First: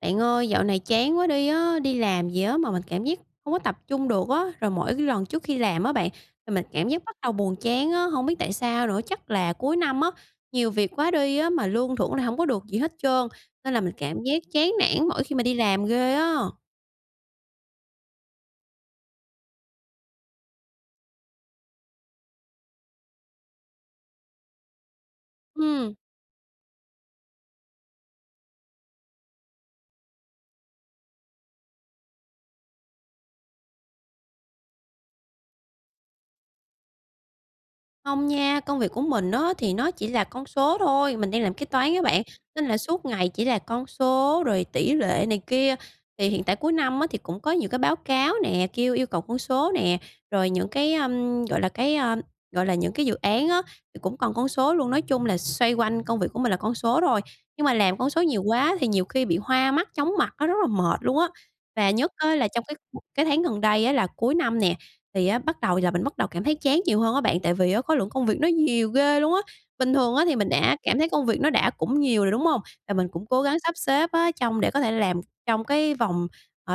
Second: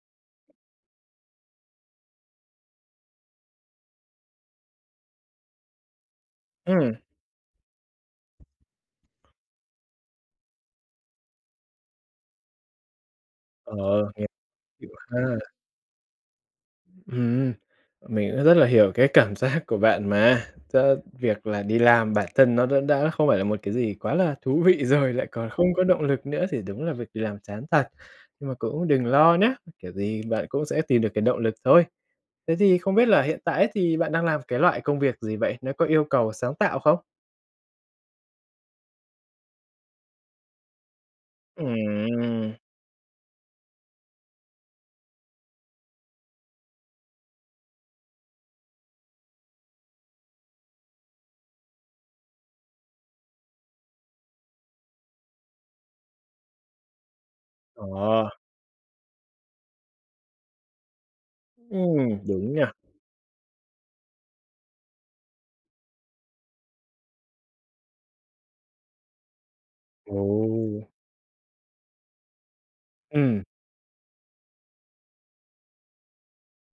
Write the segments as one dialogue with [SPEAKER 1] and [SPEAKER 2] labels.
[SPEAKER 1] Bạn ơi, dạo này chán quá đi á. Đi làm gì á, mà mình cảm giác hông có tập trung được á. Rồi, mỗi cái lần trước khi làm á bạn, thì mình cảm
[SPEAKER 2] Ừm.
[SPEAKER 1] giác bắt đầu buồn chán á, hông biết tại sao nữa, chắc là cuối năm á, nhiều việc quá đi á, mà lương thưởng lại hổng có được gì hết trơn, nên
[SPEAKER 2] Ờ,
[SPEAKER 1] là mình cảm
[SPEAKER 2] hiểu,
[SPEAKER 1] giác chán
[SPEAKER 2] hiểu
[SPEAKER 1] nản mỗi khi
[SPEAKER 2] ha.
[SPEAKER 1] mà đi làm ghê á.
[SPEAKER 2] Ừm, mình cũng rất là hiểu cái cảm giác của bạn mà. Chớ việc là đi làm bản thân nó đã đã không phải là một cái gì quá là thú vị rồi, lại còn không có
[SPEAKER 1] Ừm.
[SPEAKER 2] động lực nữa thì đúng là việc đi làm chán thật, nhưng mà cũng đừng lo nhá, kiểu gì bạn cũng sẽ tìm được cái động lực thôi. Thế thì không biết là hiện tại ấy, thì bạn đang làm cái loại công việc gì vậy? Nó có yêu cầu sáng tạo không?
[SPEAKER 1] Không nha, công việc của mình á, thì nó chỉ là con số thôi, mình đang làm kế toán á bạn,
[SPEAKER 2] Ừm.
[SPEAKER 1] nên là suốt ngày chỉ là con số rồi tỷ lệ này kia. Thì hiện tại cuối năm á, thì cũng có nhiều cái báo cáo nè, kêu yêu cầu con số nè, rồi những cái, ơm, gọi là, cái, ờ, gọi là, những cái dự án á, thì cũng còn con số luôn. Nói chung là xoay quanh công việc của mình là con số thôi. Nhưng mà làm con số
[SPEAKER 2] Ờ.
[SPEAKER 1] nhiều quá thì nhiều khi bị hoa mắt, chóng mặt, nó rất là mệt luôn á. Và
[SPEAKER 2] Ừm,
[SPEAKER 1] nhất á, là
[SPEAKER 2] đúng
[SPEAKER 1] trong
[SPEAKER 2] nha.
[SPEAKER 1] cái cái tháng gần đây á, là cuối năm nè, thì á, bắt đầu là mình bắt đầu cảm thấy chán nhiều hơn á bạn, tại vì á, khối lượng công việc nó nhiều ghê luôn á. Bình thường thì mình đã
[SPEAKER 2] Ồ!
[SPEAKER 1] cảm thấy công việc nó đã cũng nhiều rồi, đúng hông? Và mình cũng
[SPEAKER 2] Ừm.
[SPEAKER 1] cố gắng sắp xếp á, trong để có thể làm trong cái, ờ, vòng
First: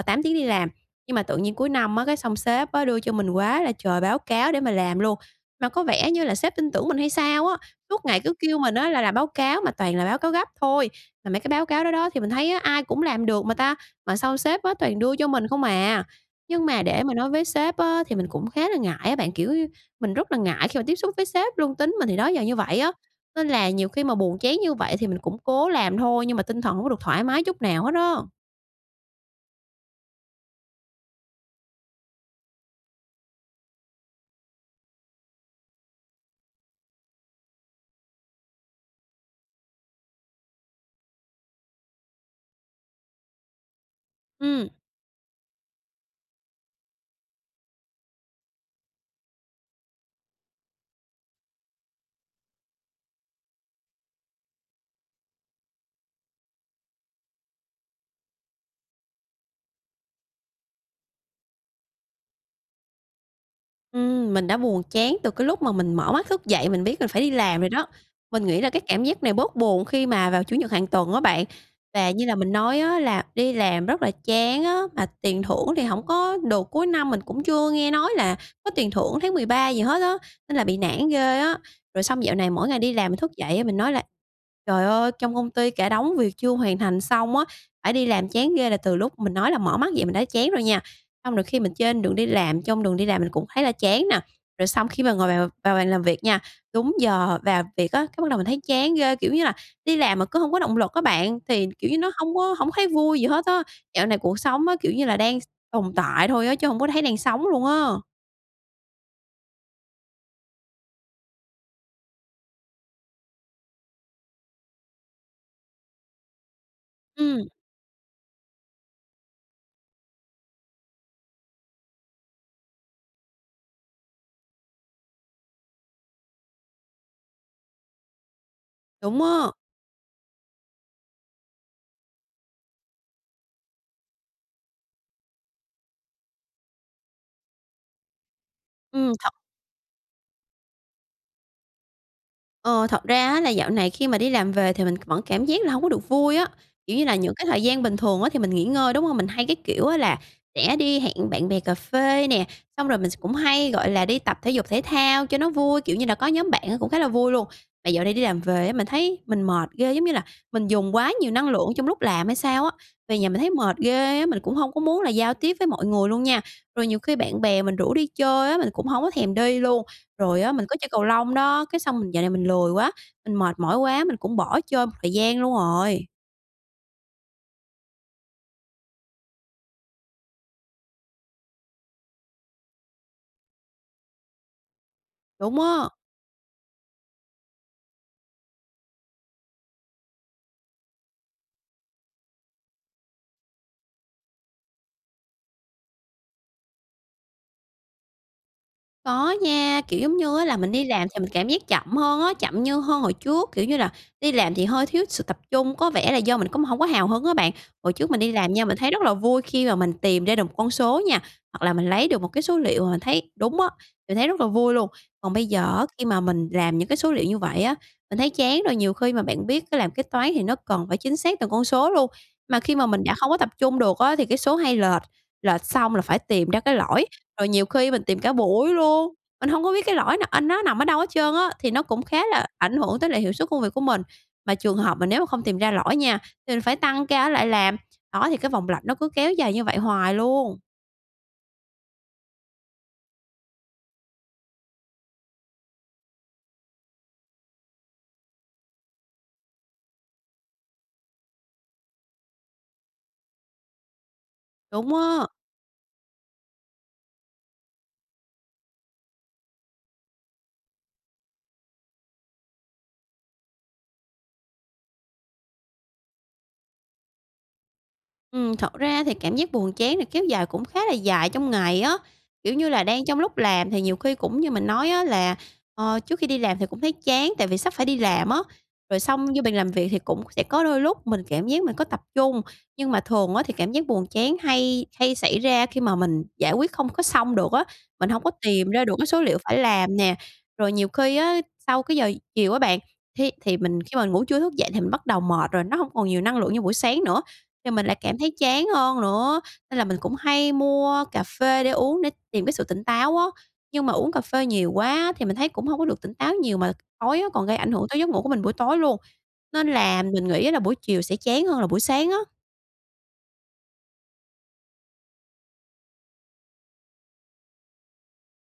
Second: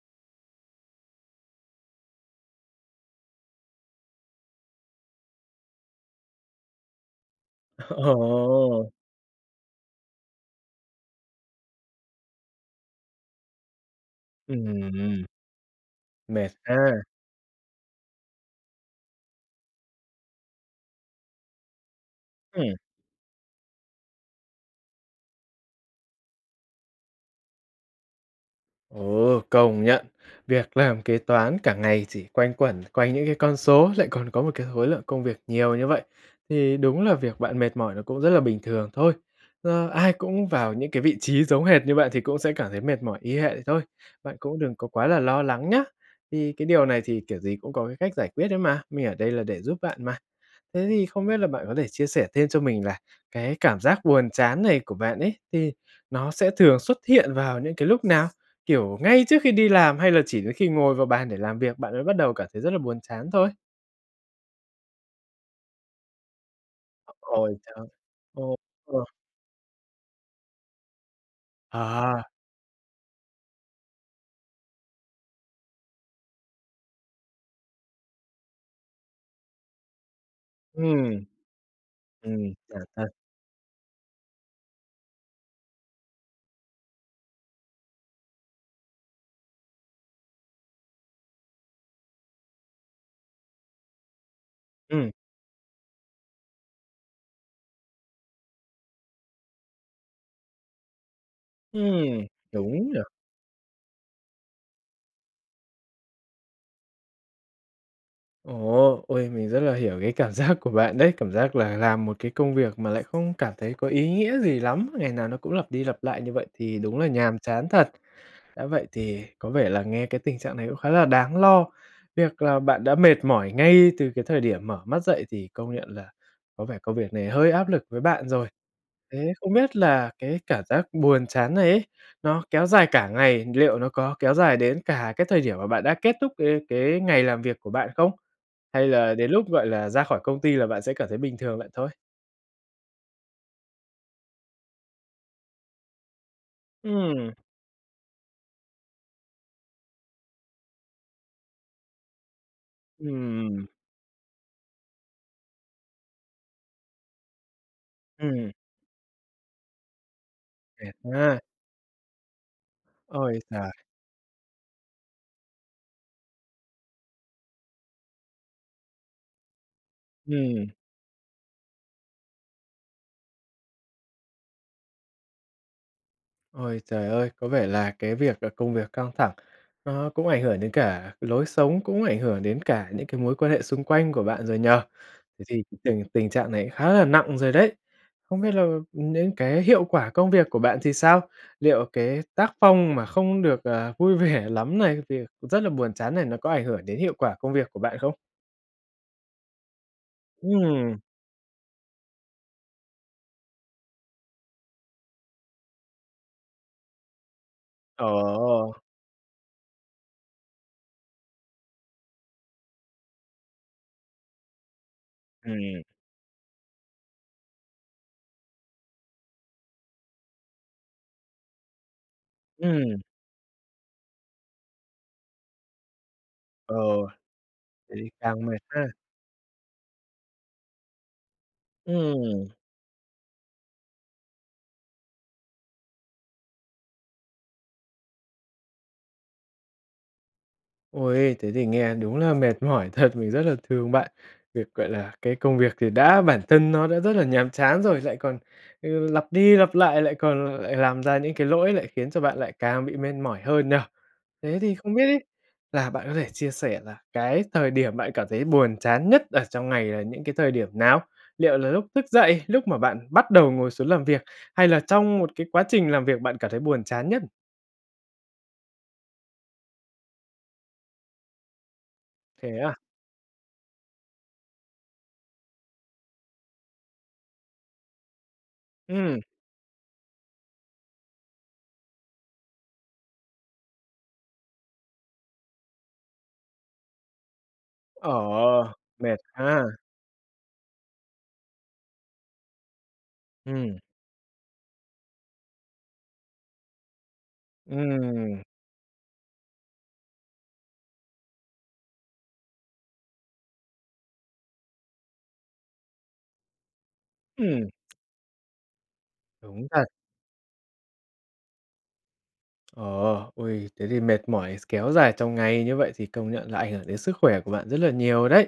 [SPEAKER 1] 8 tiếng đi làm. Nhưng mà tự nhiên cuối năm á, cái xong sếp á, đưa cho mình quá là trời báo cáo để mà làm luôn. Mà có vẻ như là sếp tin tưởng mình hay sao á, suốt ngày cứ kêu mình
[SPEAKER 2] Ồ!
[SPEAKER 1] á là làm báo cáo mà toàn là báo cáo gấp thôi. Mà mấy cái báo cáo đó đó thì mình thấy á, ai cũng làm được mà ta, mà sao sếp toàn đưa
[SPEAKER 2] Ừm.
[SPEAKER 1] cho mình không à.
[SPEAKER 2] Mệt
[SPEAKER 1] Nhưng mà
[SPEAKER 2] ha!
[SPEAKER 1] để mà nói với sếp á, thì mình cũng khá là ngại á bạn, kiểu như, mình rất là ngại khi mà tiếp xúc với sếp luôn. Tính mình thì đó giờ như
[SPEAKER 2] Ừm.
[SPEAKER 1] vậy á, nên là nhiều khi mà buồn chán như vậy thì mình cũng cố làm thôi, nhưng mà tinh thần hổng có được thoải mái chút nào hết á.
[SPEAKER 2] Ồ, công nhận, việc làm kế toán cả ngày chỉ quanh quẩn quanh những cái con số lại còn có một cái khối lượng công việc nhiều như vậy, thì đúng là việc bạn mệt mỏi nó cũng rất là bình thường thôi. Ờ, ai cũng vào những cái vị trí giống hệt như bạn thì cũng sẽ cảm thấy mệt mỏi y hệ thôi. Bạn cũng
[SPEAKER 1] Ừm.
[SPEAKER 2] đừng có quá là lo lắng nhá! Thì cái điều này thì kiểu gì cũng có cái cách giải quyết ấy mà, mình ở đây là để giúp bạn mà. Thế thì không biết là bạn có thể chia sẻ thêm cho mình là cái cảm giác buồn chán này của bạn ấy thì nó sẽ thường xuất hiện vào những cái lúc nào? Kiểu ngay trước khi đi làm hay là chỉ đến khi ngồi vào bàn để làm việc, bạn mới bắt đầu cảm thấy rất là buồn chán thôi?
[SPEAKER 1] Ừm, mình đã buồn chán từ cái lúc mà mình mở mắt thức dậy, mình biết mình phải đi
[SPEAKER 2] Ôi
[SPEAKER 1] làm rồi
[SPEAKER 2] trời ơi!
[SPEAKER 1] đó. Mình
[SPEAKER 2] Ô,
[SPEAKER 1] nghĩ là cái
[SPEAKER 2] ồ.
[SPEAKER 1] cảm giác này bớt buồn khi mà vào Chủ nhật hàng tuần á bạn.
[SPEAKER 2] À
[SPEAKER 1] Và như
[SPEAKER 2] ha.
[SPEAKER 1] là mình nói á, là đi làm rất là chán á mà tiền thưởng thì hổng có được. Cuối năm mình cũng chưa nghe nói là có tiền thưởng tháng 13 gì hết á, nên là bị nản
[SPEAKER 2] Ừm.
[SPEAKER 1] ghê á! Rồi xong dạo này
[SPEAKER 2] Ừm,
[SPEAKER 1] mỗi ngày
[SPEAKER 2] nản
[SPEAKER 1] đi
[SPEAKER 2] thật.
[SPEAKER 1] làm mình thức dậy á, mình nói là ''Trời ơi, trong công ty cả đống việc chưa hoàn thành xong á, phải đi làm chán ghê!'', là từ lúc mình nói là mở mắt dậy mình đã chán rồi nha, xong rồi khi mình trên đường đi làm, trong đường đi làm mình cũng thấy là chán nè. Rồi xong khi
[SPEAKER 2] Ừm.
[SPEAKER 1] mà ngồi vào vào bàn làm việc nha, đúng giờ vào việc á, cái bắt đầu mình thấy chán ghê, kiểu như là, đi làm mà cứ hông có động lực á bạn, thì kiểu như nó
[SPEAKER 2] Ừm,
[SPEAKER 1] hông có hổng
[SPEAKER 2] đúng
[SPEAKER 1] thấy
[SPEAKER 2] nhỉ?
[SPEAKER 1] vui gì hết á. Dạo này cuộc sống á kiểu như là đang s tồn tại thôi á, chứ hông có thấy đang sống luôn á.
[SPEAKER 2] Ồ! Ôi, mình rất là hiểu cái cảm giác của bạn đấy, cảm giác là làm một cái công việc mà lại không cảm thấy có ý nghĩa gì lắm, ngày nào nó cũng lặp đi lặp lại như vậy thì đúng là nhàm
[SPEAKER 1] Ừm.
[SPEAKER 2] chán thật. Đã vậy thì có vẻ là nghe cái tình trạng này cũng khá là đáng lo, việc là bạn đã mệt mỏi ngay từ cái thời điểm mở mắt dậy thì công nhận là có vẻ công việc này hơi áp lực với bạn rồi.
[SPEAKER 1] Đúng
[SPEAKER 2] Thế
[SPEAKER 1] á!
[SPEAKER 2] không biết là cái cảm giác buồn chán này ấy, nó kéo dài cả ngày, liệu nó có kéo dài đến cả cái thời điểm mà bạn đã kết thúc cái cái ngày làm việc của bạn không? Hay
[SPEAKER 1] Ừm
[SPEAKER 2] là đến
[SPEAKER 1] thật
[SPEAKER 2] lúc, gọi là, ra khỏi công ty là bạn sẽ cảm thấy bình thường vậy thôi?
[SPEAKER 1] Ờ, thật ra á là dạo này khi mà đi làm về thì mình c vẫn cảm giác là hổng có được vui á, kiểu như là
[SPEAKER 2] Ừm.
[SPEAKER 1] những cái thời gian bình thường á thì mình nghỉ ngơi, đúng hông? Mình hay, cái kiểu á, là sẽ đi hẹn bạn bè cà phê nè, xong rồi mình s cũng
[SPEAKER 2] Ừm.
[SPEAKER 1] hay, gọi là, đi tập thể dục thể thao cho nó vui, kiểu như là, có nhóm bạn á cũng khá là vui luôn. Mà dạo này đi làm
[SPEAKER 2] Ừm.
[SPEAKER 1] về á, mình thấy mình mệt ghê, giống như là mình
[SPEAKER 2] Mệt
[SPEAKER 1] dùng quá nhiều
[SPEAKER 2] ha.
[SPEAKER 1] năng lượng trong lúc làm hay sao á, về nhà
[SPEAKER 2] Ôi
[SPEAKER 1] mình thấy
[SPEAKER 2] giời!
[SPEAKER 1] mệt ghê á, mình cũng hông có muốn là giao tiếp với mọi người luôn nha. Rồi nhiều khi bạn bè mình rủ đi chơi á, mình cũng hổng có thèm đi luôn, rồi á, mình
[SPEAKER 2] Ừm.
[SPEAKER 1] có chơi cầu lông đó, cái xong mình dạo này mình lười quá, mình mệt mỏi quá, mình cũng bỏ chơi một thời gian luôn rồi.
[SPEAKER 2] Ôi trời ơi! Có vẻ là cái việc là công việc căng thẳng nó cũng ảnh hưởng đến cả lối sống, cũng ảnh hưởng đến cả những cái mối quan hệ xung quanh của bạn rồi nhỉ? Thế
[SPEAKER 1] Đúng
[SPEAKER 2] thì
[SPEAKER 1] á!
[SPEAKER 2] tình tình trạng này khá là nặng rồi đấy! Không biết là những cái hiệu quả công việc của bạn thì sao? Liệu cái tác phong mà không được, ờ, vui vẻ lắm này, thì rất là buồn chán này, nó có ảnh hưởng đến hiệu quả công việc của bạn không?
[SPEAKER 1] Có nha, kiểu giống như á là mình đi
[SPEAKER 2] Ừm.
[SPEAKER 1] làm thì mình cảm giác chậm hơn á, chậm như hơn hồi trước, kiểu như là, đi làm thì hơi thiếu sự tập trung, có vẻ là do mình cũng hổng có hào hứng á bạn. Hồi trước mình đi làm nha,
[SPEAKER 2] Ổ!
[SPEAKER 1] mình thấy rất là vui khi mà mình tìm ra được 1 con số nha, hoặc là mình lấy được 1 cái số liệu mà mình thấy đúng á, mình thấy rất là vui luôn. Còn bây giờ
[SPEAKER 2] Ừm.
[SPEAKER 1] á, khi mà mình làm những cái số liệu như vậy á, mình thấy chán rồi, nhiều khi mà bạn biết á làm kế toán thì nó cần phải chính xác từng con số luôn. Mà khi mà
[SPEAKER 2] Ừm.
[SPEAKER 1] mình đã không có tập trung được á, thì cái số hay lệch, lệch xong là phải tìm ra
[SPEAKER 2] Ờ,
[SPEAKER 1] cái lỗi, rồi nhiều khi
[SPEAKER 2] vậy
[SPEAKER 1] mình
[SPEAKER 2] thì
[SPEAKER 1] tìm cả
[SPEAKER 2] càng mệt
[SPEAKER 1] buổi
[SPEAKER 2] ha?
[SPEAKER 1] luôn, mình hông có biết cái lỗi nà anh nó nằm ở đâu hết trơn á, thì nó cũng khá là
[SPEAKER 2] Ừm.
[SPEAKER 1] ảnh hưởng tới lại hiệu suất công việc của mình. Mà trường hợp mà nếu mà không tìm ra lỗi nha, thì mình phải tăng ca ở lại làm. Đó, thì cái vòng lặp nó cứ kéo dài như vậy hoài luôn!
[SPEAKER 2] Ôi, thế thì nghe đúng là mệt mỏi thật, mình rất là thương bạn. Việc, gọi là, cái công việc thì đã bản thân nó đã rất là nhàm chán rồi, lại còn, ừ, lặp đi lặp lại, lại còn lại làm ra những cái lỗi lại khiến cho bạn lại càng bị mệt mỏi hơn nhỉ? Thế thì không
[SPEAKER 1] Đúng
[SPEAKER 2] biết ấy
[SPEAKER 1] á.
[SPEAKER 2] là bạn có thể chia sẻ là cái thời điểm bạn cảm thấy buồn chán nhất ở trong ngày là những cái thời điểm nào? Liệu là lúc thức dậy, lúc mà bạn bắt đầu ngồi xuống làm việc hay là trong 1 cái quá trình làm việc bạn cảm thấy buồn chán nhất?
[SPEAKER 1] Ừm, thật ra thì cảm giác buồn chán này kéo dài cũng khá là dài trong ngày á, kiểu
[SPEAKER 2] Thế
[SPEAKER 1] như
[SPEAKER 2] à?
[SPEAKER 1] là, đang trong lúc làm thì nhiều khi cũng như mình nói á, là, ờ, trước khi đi làm thì cũng thấy chán, tại vì sắp phải đi làm á. Rồi
[SPEAKER 2] Ừm.
[SPEAKER 1] xong vô bàn làm việc thì cũng sẽ có đôi lúc mình cảm giác mình có tập trung, nhưng mà thường á, thì cảm giác buồn chán hay hay xảy ra khi mà mình giải quyết không có xong được á, mình hổng có tìm
[SPEAKER 2] Ờ.
[SPEAKER 1] ra được mấy
[SPEAKER 2] Mệt
[SPEAKER 1] số liệu phải
[SPEAKER 2] ha!
[SPEAKER 1] làm nè. Rồi nhiều khi á, sau cái giờ chiều á bạn, thi thì
[SPEAKER 2] Ừm.
[SPEAKER 1] mình khi mà ngủ trưa thức dậy thì mình bắt đầu mệt rồi, nó hông còn nhiều năng lượng như buổi sáng nữa, thì mình lại cảm thấy
[SPEAKER 2] Ừm.
[SPEAKER 1] chán hơn nữa, nên là mình cũng hay mua cà phê để uống để tìm cái sự tỉnh táo á. Nhưng mà uống cà phê nhiều quá thì mình thấy cũng hông có được tỉnh táo nhiều mà tối á, còn gây
[SPEAKER 2] Ừm.
[SPEAKER 1] ảnh hưởng tới giấc ngủ của mình buổi tối luôn,
[SPEAKER 2] Đúng
[SPEAKER 1] nên
[SPEAKER 2] thật.
[SPEAKER 1] là mình nghĩ là buổi chiều sẽ chán hơn là buổi sáng á.
[SPEAKER 2] Ờ. Uầy, thế thì mệt mỏi s kéo dài trong ngày như vậy, thì công nhận là ảnh hưởng đến sức khỏe của bạn rất là nhiều đấy.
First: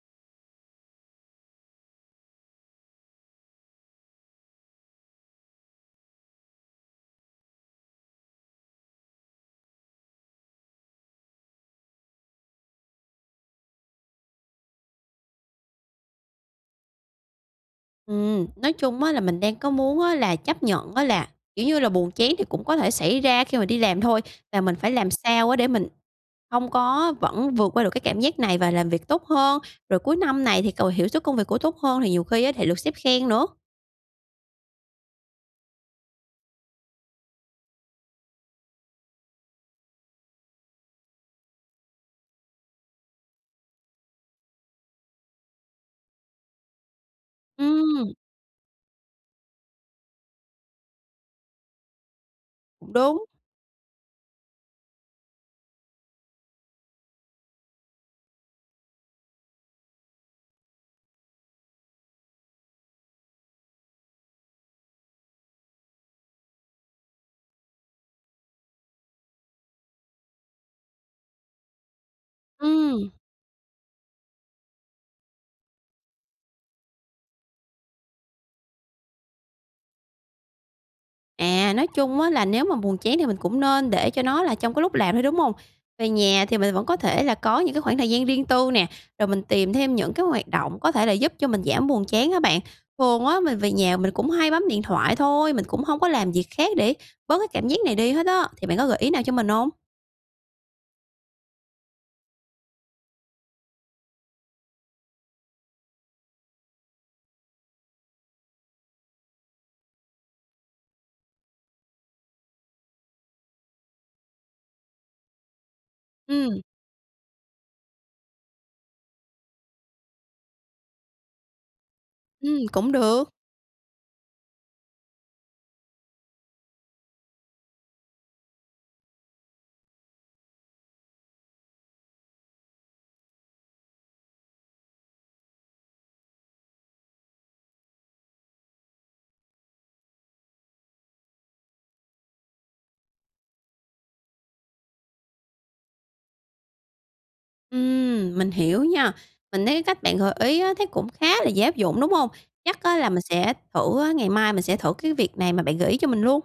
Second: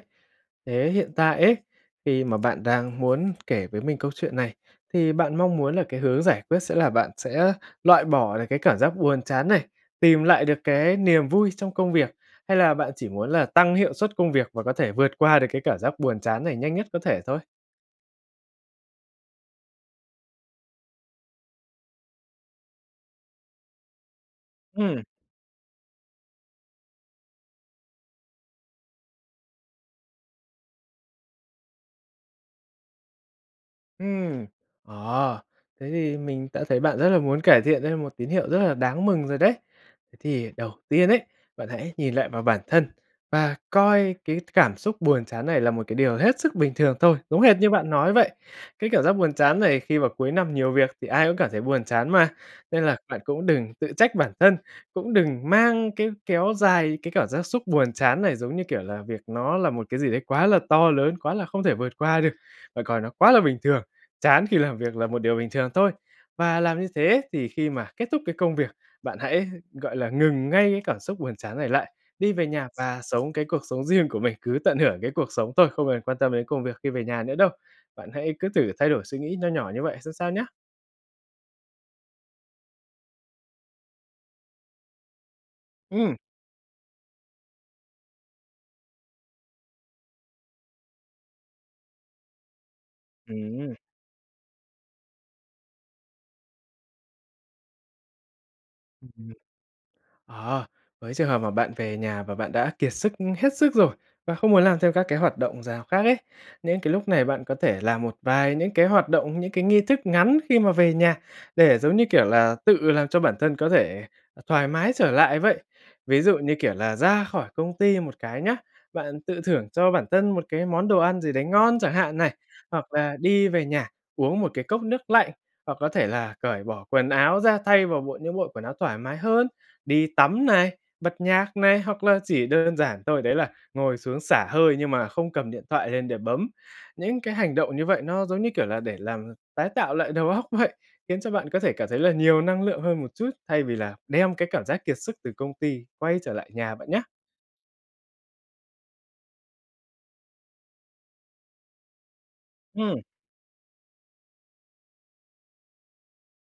[SPEAKER 2] Thế hiện tại ấy, khi mà bạn đang muốn kể với mình câu chuyện này, thì bạn mong muốn là cái hướng giải quyết sẽ là bạn sẽ loại bỏ được cái cảm giác buồn chán này, tìm lại được cái niềm vui trong công việc, hay là bạn chỉ muốn là tăng hiệu suất công việc và có thể vượt qua được cái cảm giác buồn chán này nhanh nhất có thể thôi?
[SPEAKER 1] Ừm, nói chung á là mình đang có muốn á là chấp nhận á là, kiểu như là, buồn chán thì cũng có thể xảy ra khi mà đi làm thôi, và mình phải
[SPEAKER 2] Ừm.
[SPEAKER 1] làm sao á để mình không có vẫn vượt qua được cái cảm giác này và làm việc tốt hơn, rồi cuối năm này thì cầu hiệu suất công việc của tốt hơn thì nhiều khi á thì được sếp khen nữa.
[SPEAKER 2] Ừm. À, thế thì mình đã thấy bạn rất là muốn cải thiện, đây là một tín hiệu rất là đáng mừng rồi đấy. Thế thì đầu tiên ấy, bạn hãy nhìn lại vào bản thân và coi cái cảm xúc buồn chán này là một cái điều hết sức bình thường thôi, giống hệt như bạn nói
[SPEAKER 1] Ừm.
[SPEAKER 2] vậy, cái cảm giác buồn chán này khi vào cuối năm nhiều việc thì ai cũng cảm thấy buồn chán mà. Nên
[SPEAKER 1] Cũng
[SPEAKER 2] là bạn
[SPEAKER 1] đúng.
[SPEAKER 2] cũng đừng tự trách bản thân, cũng đừng mang cái kéo dài cái cảm giác xúc buồn chán này giống, như kiểu là, việc nó là một cái gì đấy quá là to lớn, quá là không thể vượt qua được. Bạn coi nó quá là bình thường, chán khi làm việc là một điều bình thường thôi và làm như thế thì khi mà kết thúc cái công việc, bạn hãy, gọi là, ngừng ngay cái cảm xúc buồn chán này lại, đi về nhà và
[SPEAKER 1] Ừm.
[SPEAKER 2] sống cái cuộc sống riêng của mình, cứ tận hưởng cái cuộc sống thôi không cần quan tâm đến công việc khi về nhà nữa đâu. Bạn hãy cứ thử thay đổi suy nghĩ nho nhỏ như vậy xem sao nhá.
[SPEAKER 1] À, nói chung á là nếu mà buồn chán thì mình cũng nên để cho nó là trong cái lúc làm thôi, đúng hông? Về
[SPEAKER 2] Ừm.
[SPEAKER 1] nhà thì mình vẫn có thể là có những cái khoảng thời gian riêng tư nè, rồi mình tìm thêm những cái hoạt động có thể là giúp cho mình giảm buồn chán á bạn. Thường á, mình về
[SPEAKER 2] Ừm.
[SPEAKER 1] nhà mình cũng hay bấm điện thoại thôi, mình cũng hông có làm việc khác để bớt cái cảm giác này đi hết á. Thì bạn có gợi
[SPEAKER 2] Ưm,
[SPEAKER 1] ý nào
[SPEAKER 2] ừm.
[SPEAKER 1] cho mình hông?
[SPEAKER 2] Ờ, với trường hợp mà bạn về nhà và bạn đã kiệt sức, ưm, hết sức rồi, và không muốn làm thêm các cái hoạt động rào khác ấy, nên cái lúc này bạn có thể làm một vài những cái hoạt động, những cái nghi thức ngắn khi mà về nhà để giống như, kiểu là, tự làm cho bản thân có thể, ờ, thoải mái trở lại vậy. Ví dụ như,
[SPEAKER 1] Ừm.
[SPEAKER 2] kiểu là, ra khỏi công ty một cái nhá, bạn tự thưởng cho bản thân một cái món đồ ăn gì đấy ngon chẳng hạn này,
[SPEAKER 1] Ừm, cũng
[SPEAKER 2] hoặc là
[SPEAKER 1] được.
[SPEAKER 2] đi về nhà uống một cái cốc nước lạnh, hoặc có thể là cởi bỏ quần áo ra, thay vào bộ những bộ quần áo thoải mái hơn, đi tắm này, bật nhạc này, hoặc là chỉ đơn giản thôi đấy là ngồi xuống xả hơi nhưng mà không cầm điện thoại lên để bấm. Những cái hành động như vậy nó giống như, kiểu là, để làm tái tạo lại đầu óc vậy, khiến cho bạn có thể cảm thấy là nhiều năng lượng hơn một chút, thay vì là đem cái cảm giác kiệt sức từ công ty quay trở lại nhà bạn nhá.
[SPEAKER 1] Ừm, mình hiểu nha. Mình thấy cái cách bạn gợi ý á, thấy cũng khá là dễ áp dụng, đúng hông? Chắc á
[SPEAKER 2] Ừm.
[SPEAKER 1] là mình sẽ thử á, ngày mai mình sẽ thử cái việc này mà bạn gợi ý cho mình luôn.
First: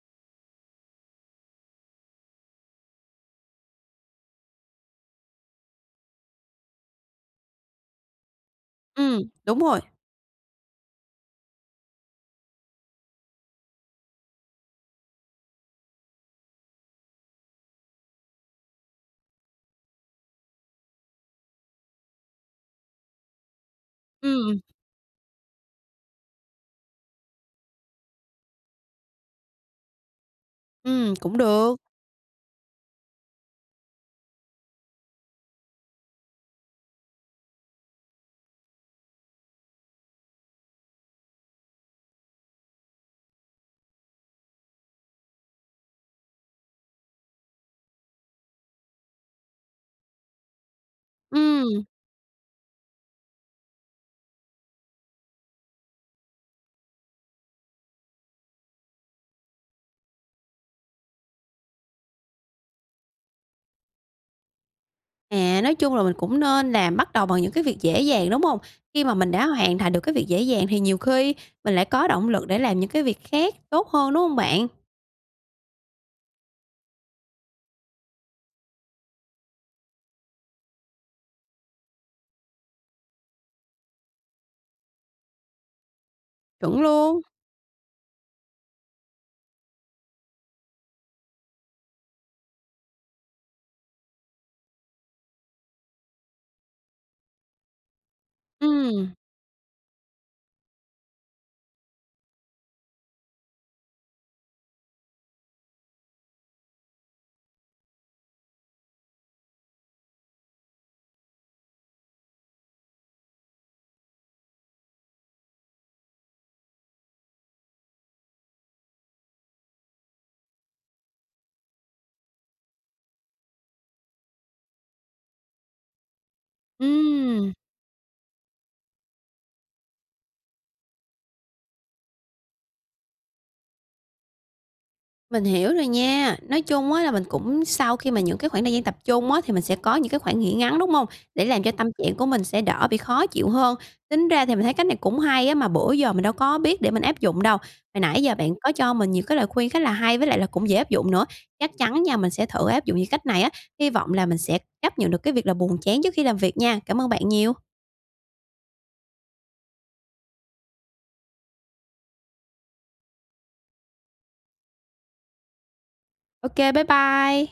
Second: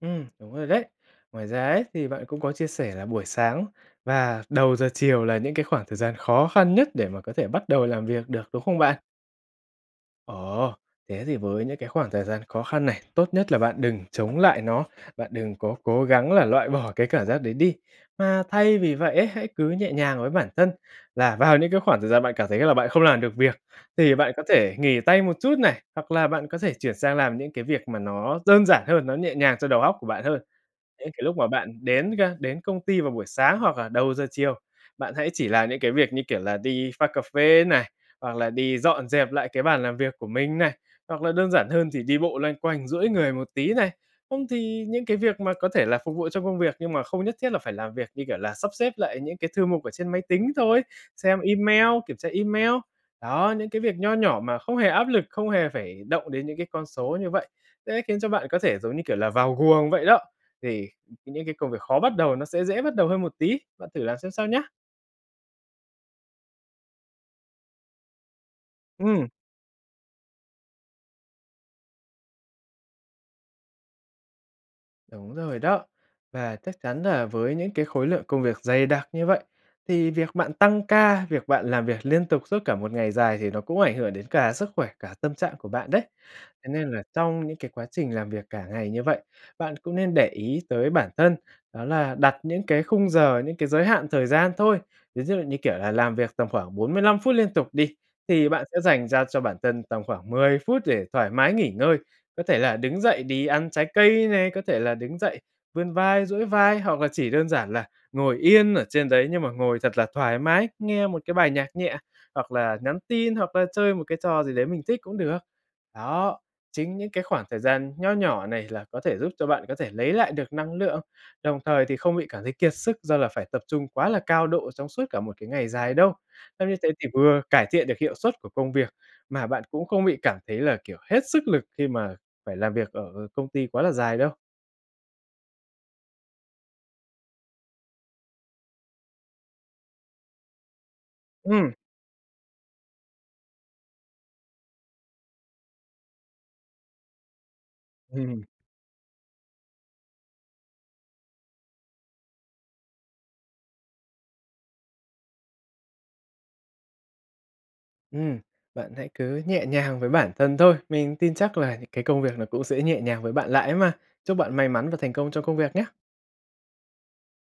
[SPEAKER 2] Ừm, đúng rồi đấy. Ngoài ra ấy, thì bạn cũng có chia sẻ là buổi sáng và đầu giờ chiều là những cái khoảng thời gian khó khăn nhất để mà có thể bắt đầu làm việc được, đúng không bạn?
[SPEAKER 1] Ừm, đúng rồi.
[SPEAKER 2] Ồ, thế thì với những cái khoảng thời gian khó khăn này, tốt nhất là bạn đừng chống lại nó, bạn đừng có cố gắng là loại bỏ cái cảm giác đấy đi, mà thay vì vậy ấy, hãy cứ nhẹ nhàng với bản thân. Là vào những cái khoảng thời gian bạn cảm thấy là bạn không làm được việc thì bạn có
[SPEAKER 1] Ừm.
[SPEAKER 2] thể nghỉ tay một chút này, hoặc là bạn có thể chuyển sang làm những cái việc mà nó đơn giản hơn, nó nhẹ nhàng cho đầu óc của bạn hơn. Những
[SPEAKER 1] Ừm,
[SPEAKER 2] cái
[SPEAKER 1] cũng
[SPEAKER 2] lúc mà
[SPEAKER 1] được.
[SPEAKER 2] bạn đến ga đến công ty vào buổi sáng hoặc là đầu giờ chiều, bạn hãy chỉ làm những cái việc như kiểu là đi pha cà phê này, hoặc là đi dọn dẹp lại cái bàn làm việc của mình này, hoặc là đơn giản hơn thì đi bộ loanh quanh, duỗi người một tí này. Không thì những cái việc mà có thể là phục vụ trong công việc nhưng mà không nhất thiết là phải làm việc, như kiểu là sắp xếp lại những cái thư mục ở trên máy tính thôi, xem
[SPEAKER 1] Ừm.
[SPEAKER 2] email, kiểm tra email. Đó, những cái việc nho nhỏ mà không hề áp lực, không hề phải động đến những cái con số như vậy sẽ khiến cho bạn có thể giống như kiểu là vào guồng vậy đó. Thì [unintelligible] những cái công việc khó bắt đầu nó sẽ dễ bắt đầu hơn một tí. Bạn thử làm xem sao nhá!
[SPEAKER 1] À, nói chung là mình cũng nên là bắt đầu bằng những cái việc dễ dàng, đúng hông? Khi mà
[SPEAKER 2] Ừm.
[SPEAKER 1] mình đã hoàn thành được cái việc dễ dàng thì nhiều khi mình lại có động lực để làm những cái việc khác tốt hơn, đúng hông bạn?
[SPEAKER 2] Đúng rồi đó. Và chắc chắn là với những cái khối lượng công việc dày đặc như vậy thì việc bạn tăng ca, việc bạn làm việc liên tục suốt cả một ngày dài thì nó cũng ảnh hưởng đến cả sức khỏe, cả tâm trạng của bạn đấy. Thế
[SPEAKER 1] Chuẩn
[SPEAKER 2] nên là
[SPEAKER 1] luôn.
[SPEAKER 2] trong những cái quá trình làm việc cả ngày như vậy, bạn cũng nên để ý tới bản thân, đó là đặt những cái khung giờ, những cái giới hạn thời gian thôi. Ví dụ như, kiểu là, làm việc tầm khoảng 45 phút liên tục đi, thì bạn sẽ dành
[SPEAKER 1] Ừm.
[SPEAKER 2] ra cho bản thân tầm khoảng 10 phút để thoải mái nghỉ ngơi. Có thể là đứng dậy đi ăn trái cây này, có thể là đứng dậy vươn vai, duỗi vai hoặc là chỉ đơn giản là ngồi yên ở trên đấy nhưng mà ngồi thật là thoải mái, nghe một cái bài nhạc nhẹ hoặc là nhắn tin, hoặc là chơi một cái trò gì đấy mình thích cũng được. Đó, chính những cái khoảng thời gian nho nhỏ này là có thể giúp cho bạn có thể lấy lại được năng lượng, đồng thời thì không bị cảm thấy kiệt sức do là phải tập trung quá là cao độ trong suốt cả một cái ngày dài đâu. Xong như thế thì vừa
[SPEAKER 1] Ừm.
[SPEAKER 2] cải thiện được hiệu suất của công việc mà bạn cũng không bị cảm thấy là, kiểu, hết sức lực khi mà phải làm việc ở công ty quá là dài đâu.
[SPEAKER 1] Mình hiểu rồi nha. Nói chung á là mình cũng sau khi mà những cái khoảng thời gian tập trung á thì mình sẽ có những cái khoảng nghỉ ngắn, đúng hông? Để làm cho
[SPEAKER 2] Ừm.
[SPEAKER 1] tâm trạng của mình sẽ đỡ bị khó chịu hơn? Tính ra thì mình thấy cách này cũng hay á, mà bữa giờ mình đâu có biết để mình áp dụng đâu. Hồi nãy giờ
[SPEAKER 2] Ừm.
[SPEAKER 1] bạn có cho mình nhiều cái lời khuyên khá là hay với lại là cũng dễ áp dụng nữa. Chắc chắn nha, mình sẽ thử áp dụng những cách này á, hy vọng là mình sẽ chấp nhận được cái việc là buồn chán trước khi làm việc nha. Cảm ơn bạn nhiều.
[SPEAKER 2] Ừm, bạn hãy cứ nhẹ nhàng với bản thân thôi. Mình tin chắc là những cái công việc nó cũng sẽ nhẹ nhàng với bạn lại ấy mà. Chúc bạn may mắn và thành công trong công việc nhá.
[SPEAKER 1] Ô kê, bye bye.